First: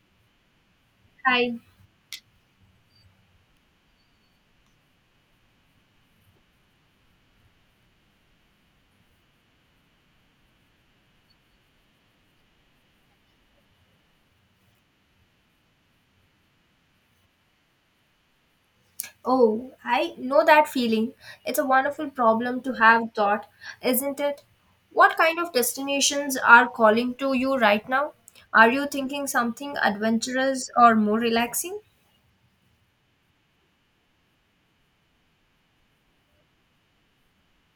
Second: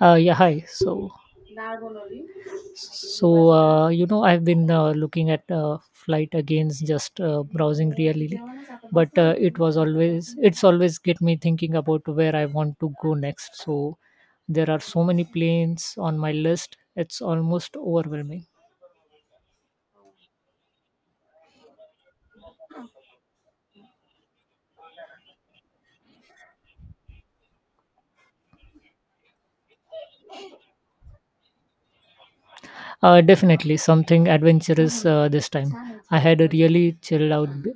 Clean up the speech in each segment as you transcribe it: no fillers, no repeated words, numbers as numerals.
Yeah, Hi. So, I so uh, you know, I've been looking at flight against just browsing really, but it's always get me thinking about where I want to go next. So, there are so many planes on my list; it's almost overwhelming. Oh, I know that feeling. It's a wonderful problem to have thought, isn't it? What kind of destinations are calling to you right now? Are you thinking something adventurous or more relaxing? Definitely something adventurous this time. I had a really chilled out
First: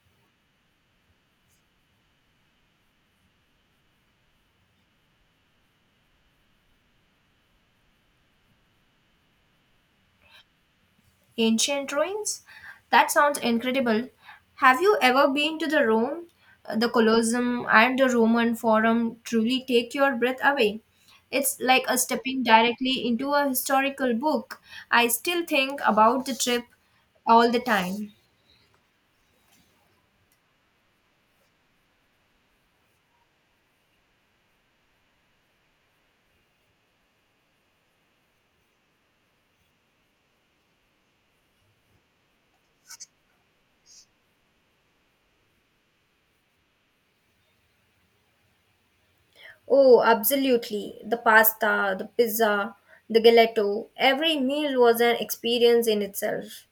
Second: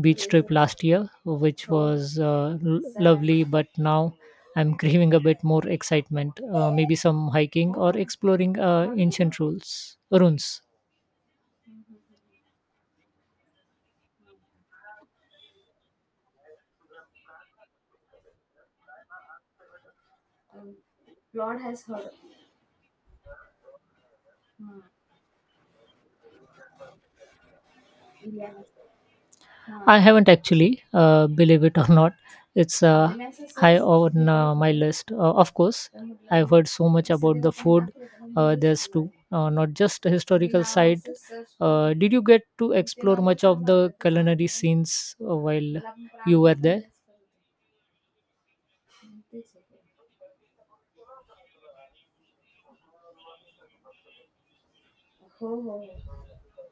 beach trip last year, which was lovely, but now I'm craving a bit more excitement. Maybe some hiking or exploring ancient ruins. Ancient ruins? That sounds incredible. Have you ever been to the Rome, the Colosseum, and the Roman Forum truly take your breath away? It's like a stepping directly into a historical book. I still think about the trip all the time. I haven't actually, believe it or not. It's high on my list. Of course, I've heard so much about the food. There's not just a historical side. Did you get to explore much of the culinary scenes while you were there? Oh, absolutely. The pasta, the pizza, the gelato, every meal was an experience in itself.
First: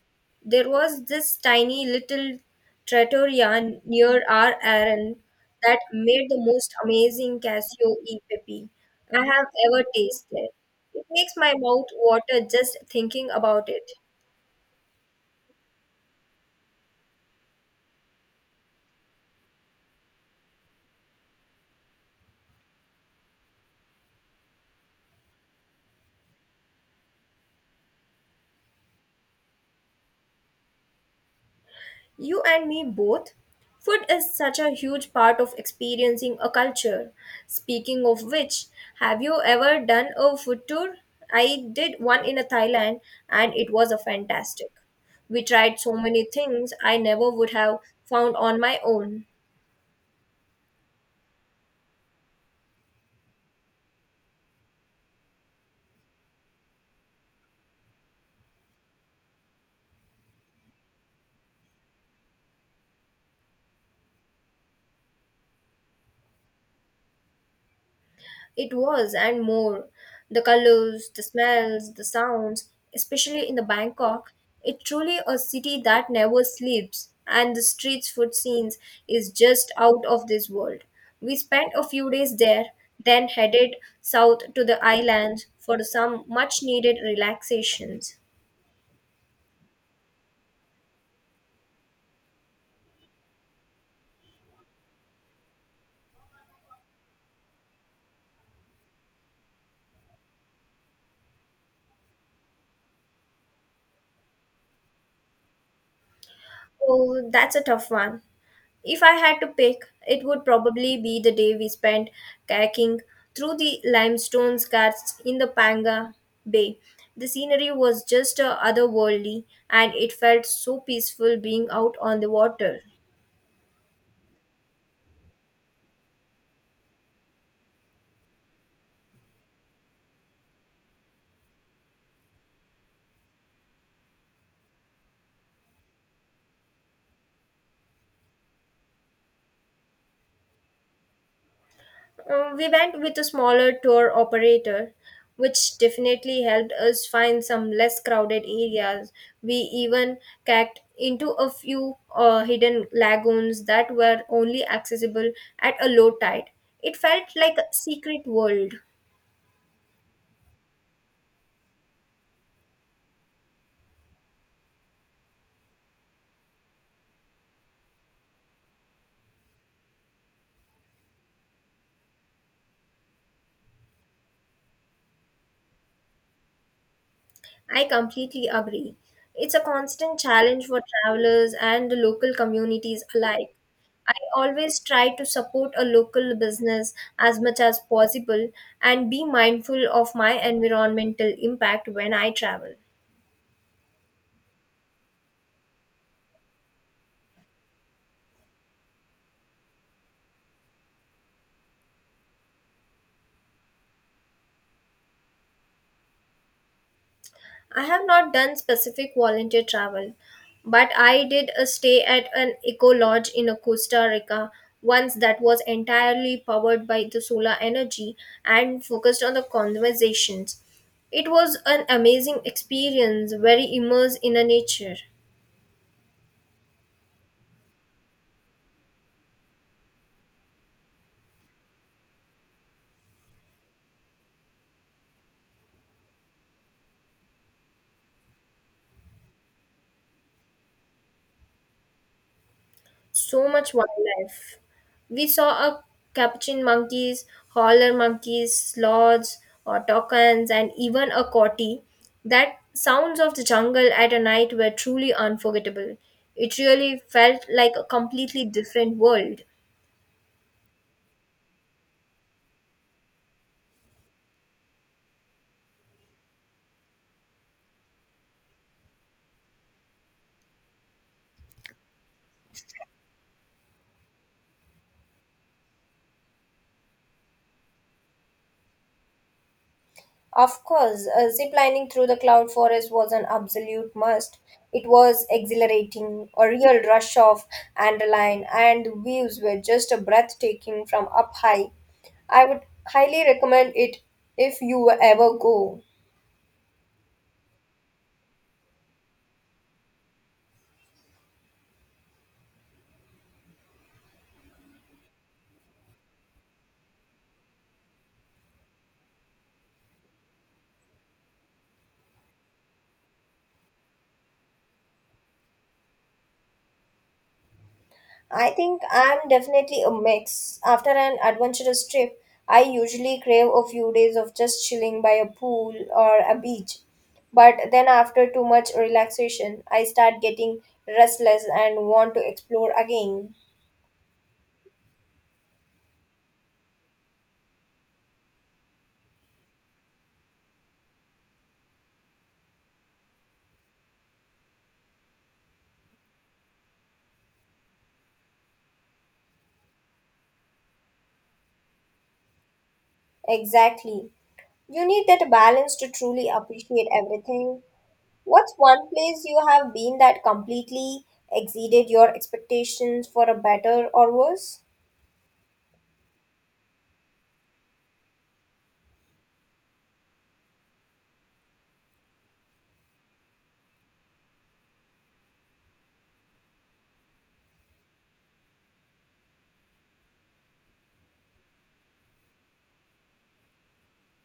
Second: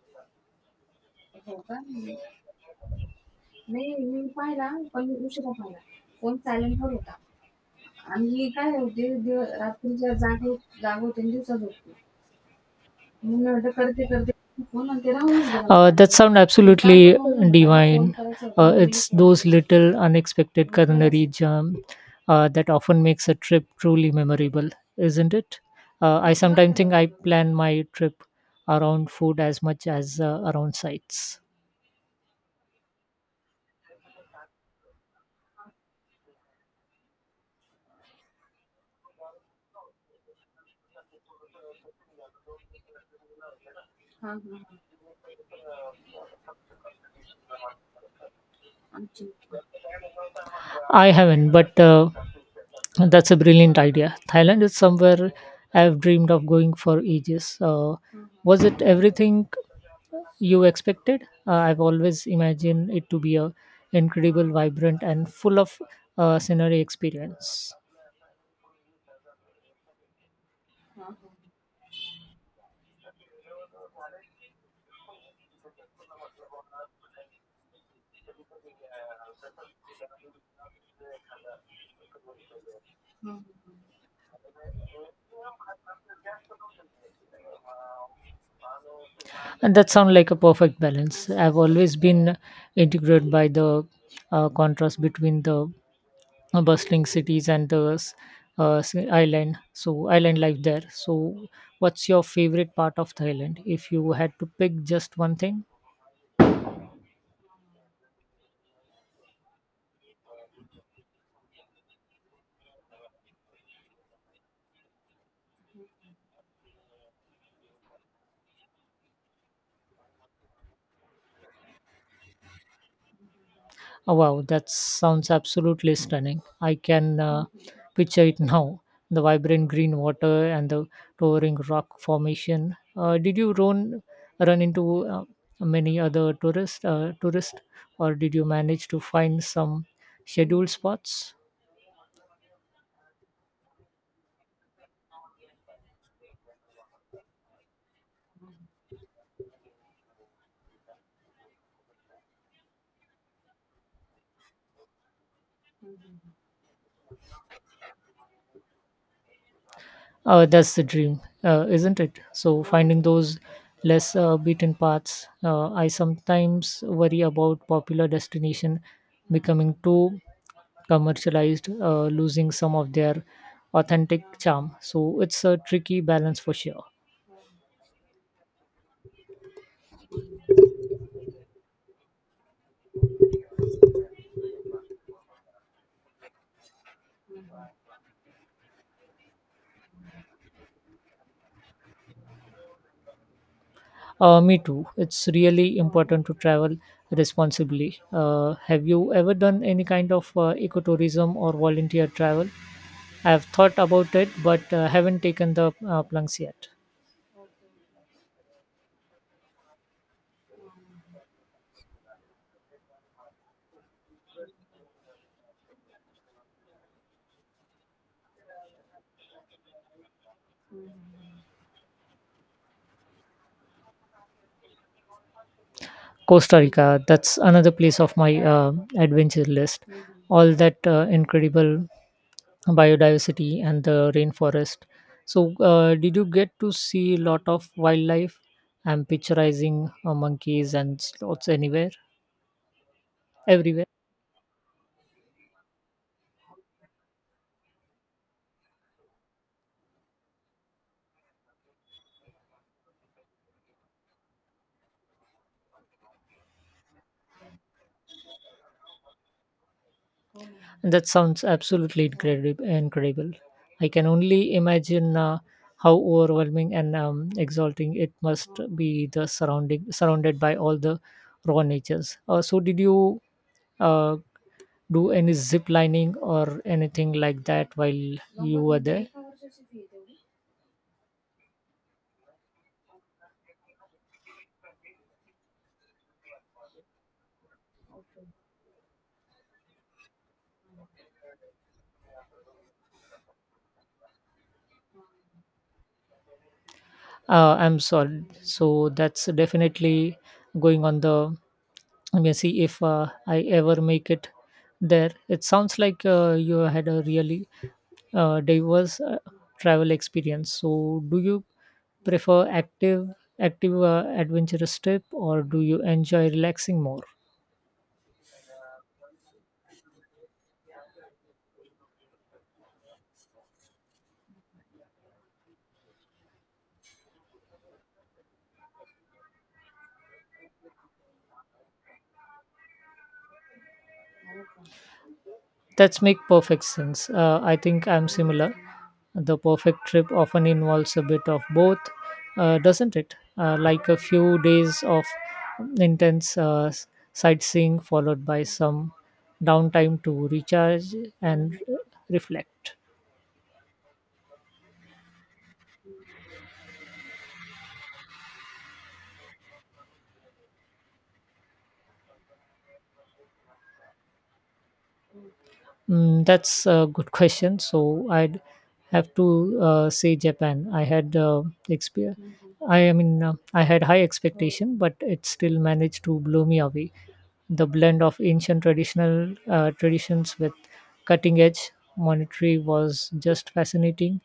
There was this tiny little trattoria near our errand that made the most amazing casio e pepe I have ever tasted. It makes my mouth water just thinking about it. That sound absolutely divine. It's those little unexpected culinary jam that often makes a trip truly memorable, isn't it? I sometimes think I plan my trip around food as much as around sights. You and me both. Food is such a huge part of experiencing a culture. Speaking of which, have you ever done a food tour? I did one in Thailand and it was a fantastic. We tried so many things I never would have found on my own. I haven't, but that's a brilliant idea. Thailand is somewhere I've dreamed of going for ages. Was it everything you expected. I've always imagined it to be a incredible, vibrant, and full of scenery experience. It was, and more. The colors, the smells, the sounds, especially in the Bangkok, it truly a city that never sleeps, and the streets food scenes is just out of this world. We spent a few days there, then headed south to the islands for some much needed relaxations. And that sounds like a perfect balance. I've always been intrigued by the contrast between the bustling cities and the island. So island life there. So, what's your favorite part of Thailand? If you had to pick just one thing. Oh, that's a tough one. If I had to pick, it would probably be the day we spent kayaking through the limestone ghats in the Panga Bay. The scenery was just otherworldly and it felt so peaceful being out on the water. Oh, wow, that sounds absolutely stunning. I can picture it now. The vibrant green water and the towering rock formation. Did you run into many other tourists, or did you manage to find some scheduled spots? We went with a smaller tour operator, which definitely helped us find some less crowded areas. We even cacked into a few hidden lagoons that were only accessible at a low tide. It felt like a secret world. That's the dream, isn't it? So finding those less beaten paths. I sometimes worry about popular destination becoming too commercialized, losing some of their authentic charm. So it's a tricky balance for sure. I completely agree. It's a constant challenge for travelers and the local communities alike. I always try to support a local business as much as possible and be mindful of my environmental impact when I travel. Me too. It's really important to travel responsibly. Have you ever done any kind of ecotourism or volunteer travel? I have thought about it, but haven't taken the plunge yet. I have not done specific volunteer travel, but I did a stay at an eco lodge in Costa Rica once that was entirely powered by the solar energy and focused on the conversations. It was an amazing experience, very immersed in a nature. Costa Rica, that's another place of my adventure list. All that incredible biodiversity and the rainforest. So, did you get to see a lot of wildlife? I'm picturizing monkeys and sloths anywhere, So much everywhere. wildlife. We saw a capuchin monkeys, howler monkeys, sloths, autochthons, and even a coati. That sounds of the jungle at a night were truly unforgettable. It really felt like a completely different world. And that sounds absolutely incredible. Incredible. I can only imagine how overwhelming and exalting it must be. The surrounding surrounded by all the raw natures. So, did you uh, do any zip lining or anything like that while you were there? Of course, zip lining through the cloud forest was an absolute must. It was exhilarating, a real rush of adrenaline, and the views were just a breathtaking from up high. I would highly recommend it if you ever go. I'm sorry. So that's definitely going on the. I'm see if I ever make it there. It sounds like you had a really diverse travel experience. So, do you prefer active adventurous trip, or do you enjoy relaxing more? I think I'm definitely a mix. After an adventurous trip, I usually crave a few days of just chilling by a pool or a beach. But then, after too much relaxation, I start getting restless and want to explore again. That's make perfect sense. I think I'm similar. The perfect trip often involves a bit of both, doesn't it? Like a few days of intense sightseeing followed by some downtime to recharge and reflect. Exactly. You need that balance to truly appreciate everything. What's one place you have been that completely exceeded your expectations for a better or worse? Mm, that's a good question. So I'd have to say Japan. I had expe- I had high expectation, but it still managed to blow me away. The blend of ancient traditional traditions with cutting edge monetary was just fascinating.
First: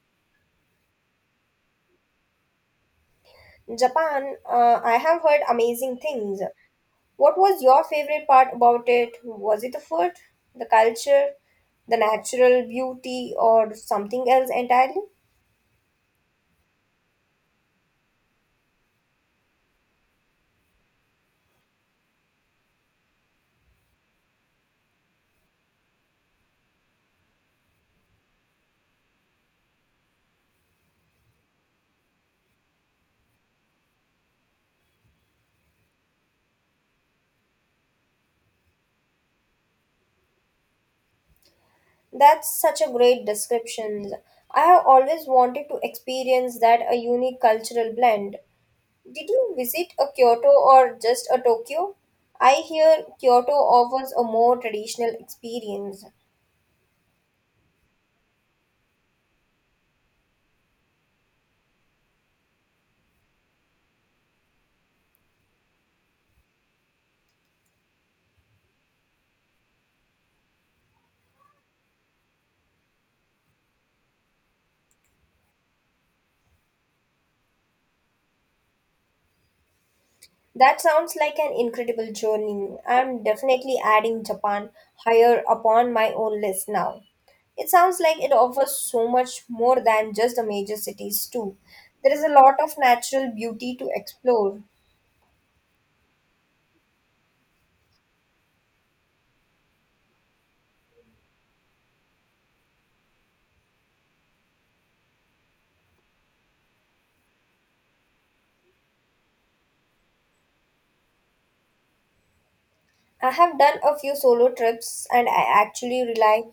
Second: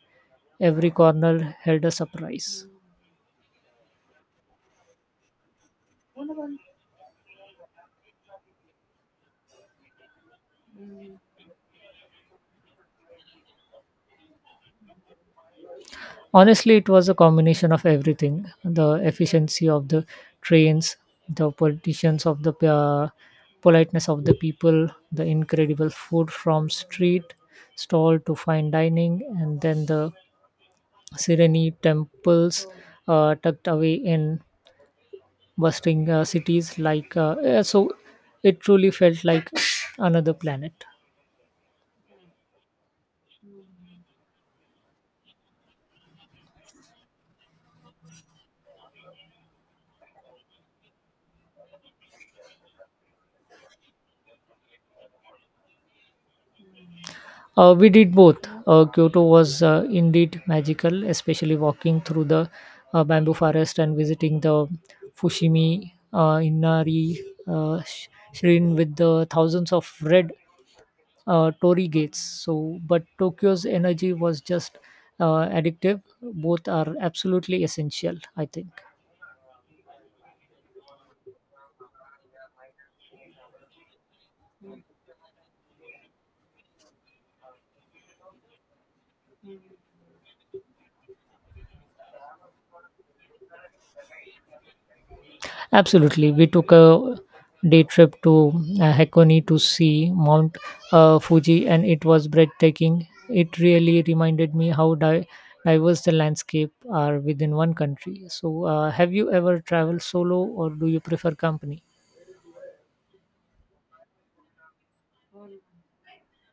Every corner held a surprise. Japan, I have heard amazing things. What was your favorite part about it? Was it the food, the culture, the natural beauty, or something else entirely? Honestly, it was a combination of everything. The efficiency of the trains, the politicians of the politeness of the people, the incredible food from street stall to fine dining, and then the serene temples tucked away in bustling cities like yeah, so it truly felt like another planet. That's such a great description. I have always wanted to experience that a unique cultural blend. Did you visit a Kyoto or just a Tokyo? I hear Kyoto offers a more traditional experience. We did both. Kyoto was indeed magical, especially walking through the bamboo forest and visiting the Fushimi Inari shrine with the thousands of red torii gates. So but Tokyo's energy was just addictive. Both are absolutely essential, I think. That sounds like an incredible journey. I'm definitely adding Japan higher upon my own list now. It sounds like it offers so much more than just the major cities, too. There is a lot of natural beauty to explore. Absolutely. We took a day trip to Hakone to see Mount Fuji, and it was breathtaking. It really reminded me how diverse the landscape are within one country. So, have you ever traveled solo, or do you prefer company? I have done a few solo trips and I actually rely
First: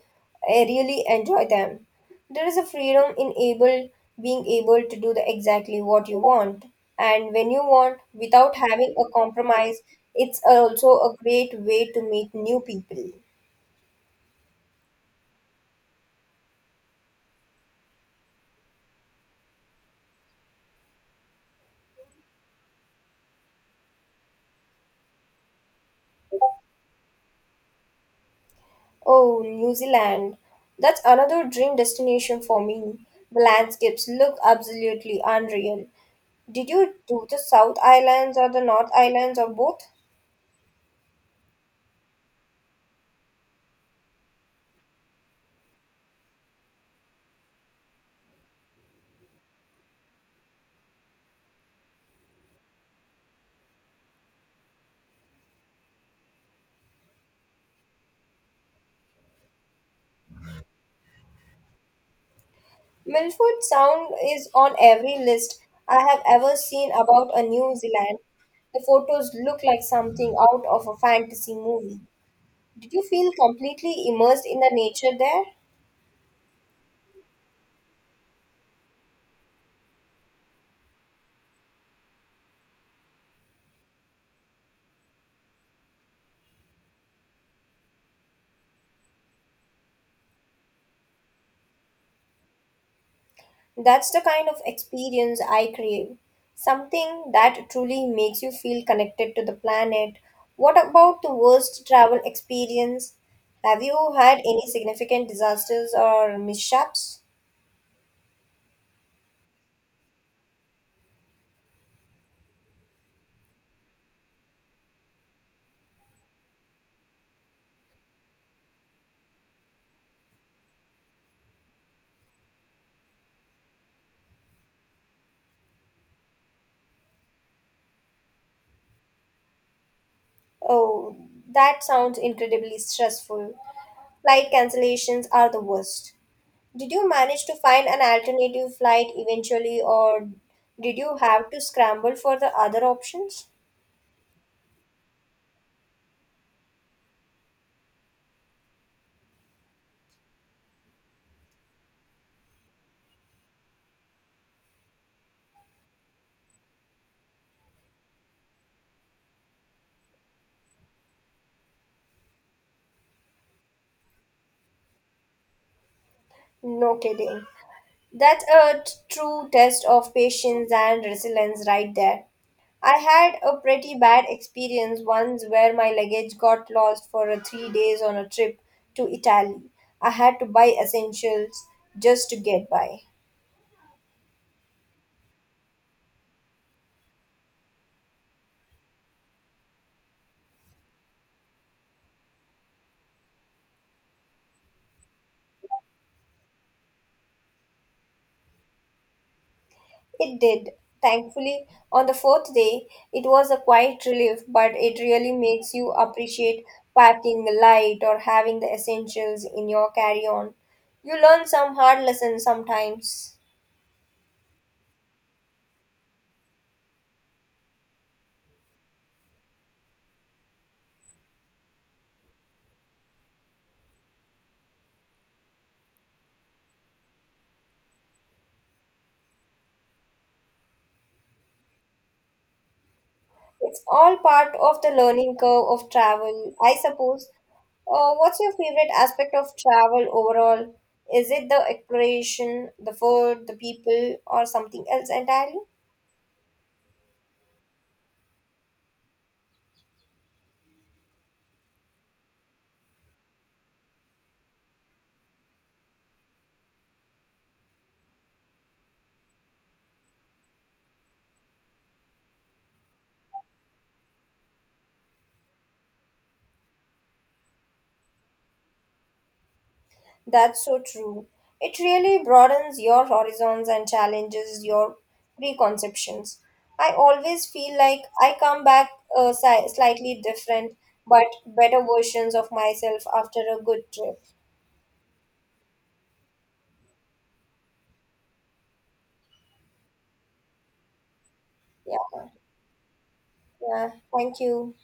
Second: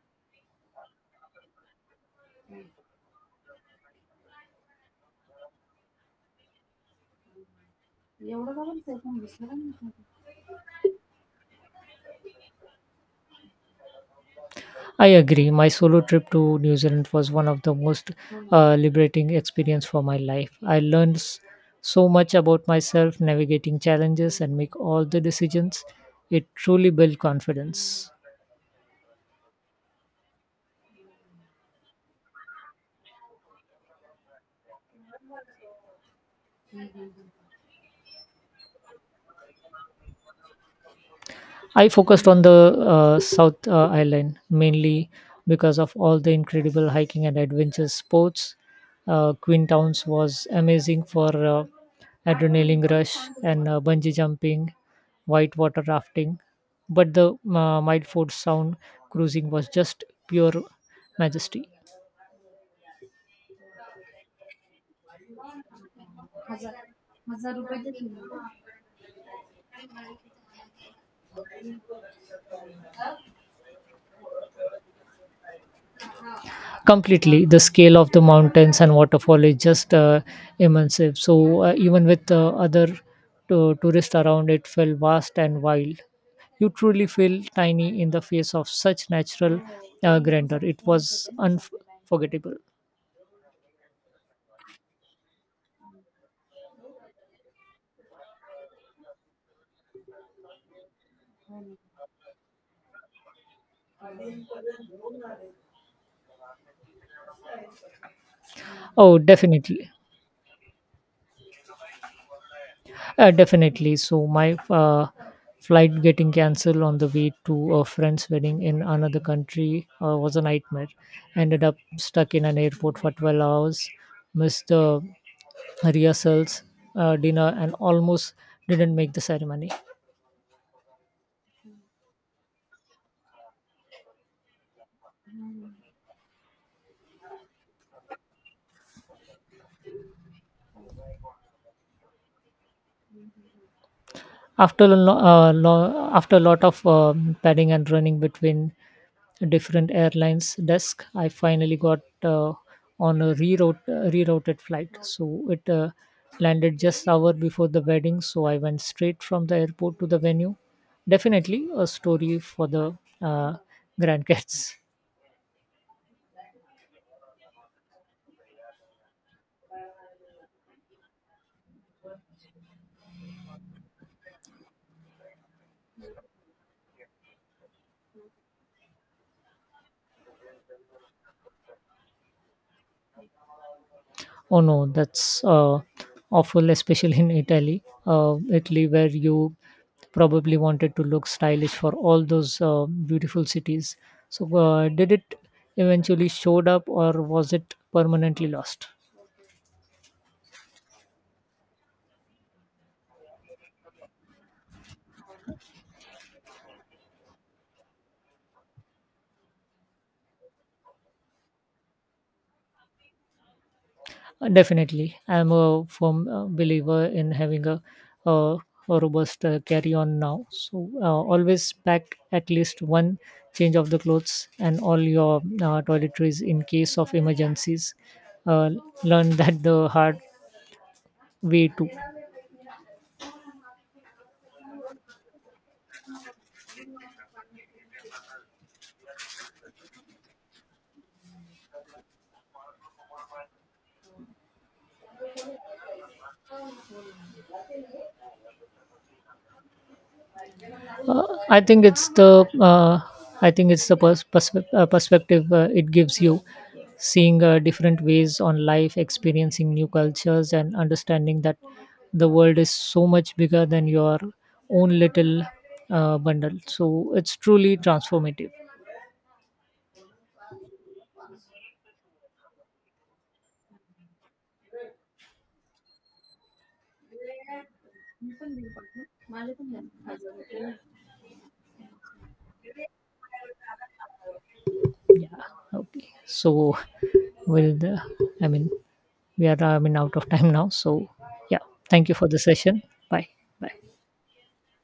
I really enjoy them. There is a freedom in able being able to do the exactly what you want and when you want without having a compromise. It's also a great way to meet new people. I agree. My solo trip to New Zealand was one of the most liberating experience for my life. I learned so much about myself, navigating challenges, and make all the decisions. It truly built confidence. Oh, New Zealand. That's another dream destination for me. The landscapes look absolutely unreal. Did you do the South Islands or the North Islands or both? I focused on the South Island mainly because of all the incredible hiking and adventure sports. Queenstown was amazing for adrenaline rush and bungee jumping, whitewater rafting, but the Milford Sound cruising was just pure majesty. Milford Sound is on every list I have ever seen about a New Zealand. The photos look like something out of a fantasy movie. Did you feel completely immersed in the nature there? Completely. The scale of the mountains and waterfall is just immense. So even with other tourists around, it felt vast and wild. You truly feel tiny in the face of such natural grandeur. It was unforgettable. That's the kind of experience I crave. Something that truly makes you feel connected to the planet. What about the worst travel experience? Have you had any significant disasters or mishaps? Oh definitely. Definitely. So my flight getting cancelled on the way to a friend's wedding in another country was a nightmare. Ended up stuck in an airport for 12 hours, missed the rehearsals, dinner, and almost didn't make the ceremony. Oh, that sounds incredibly stressful. Flight cancellations are the worst. Did you manage to find an alternative flight eventually, or did you have to scramble for the other options? After a lot of padding and running between different airlines desk, I finally got on a rerouted flight. So it landed just hour before the wedding. So I went straight from the airport to the venue. Definitely a story for the grandkids. No kidding. That's a true test of patience and resilience right there. I had a pretty bad experience once where my luggage got lost for a 3 days on a trip to Italy. I had to buy essentials just to get by. Oh no, that's awful, especially in Italy. Italy, where you probably wanted to look stylish for all those beautiful cities. So, did it eventually showed up, or was it permanently lost? It did. Thankfully, on the fourth day, it was a quiet relief, but it really makes you appreciate packing light or having the essentials in your carry on. You learn some hard lessons sometimes. Definitely, I'm a firm believer in having a, a robust carry-on now. So always pack at least one change of the clothes and all your toiletries in case of emergencies. Uh, Learn that the hard way too. It's all part of the learning curve of travel, I suppose. What's your favorite aspect of travel overall? Is it the exploration, the food, the people, or something else entirely? Uh, I think it's the uh, I think it's the perspective it gives you, seeing different ways on life, experiencing new cultures, and understanding that the world is so much bigger than your own little bundle. So it's truly transformative. That's so true. It really broadens your horizons and challenges your preconceptions. I always feel like I come back slightly different but better versions of myself after a good trip. Okay, so will the I mean we are, I mean, out of time now. So yeah, thank you for Yeah, the session. Bye bye. yeah. Thank you.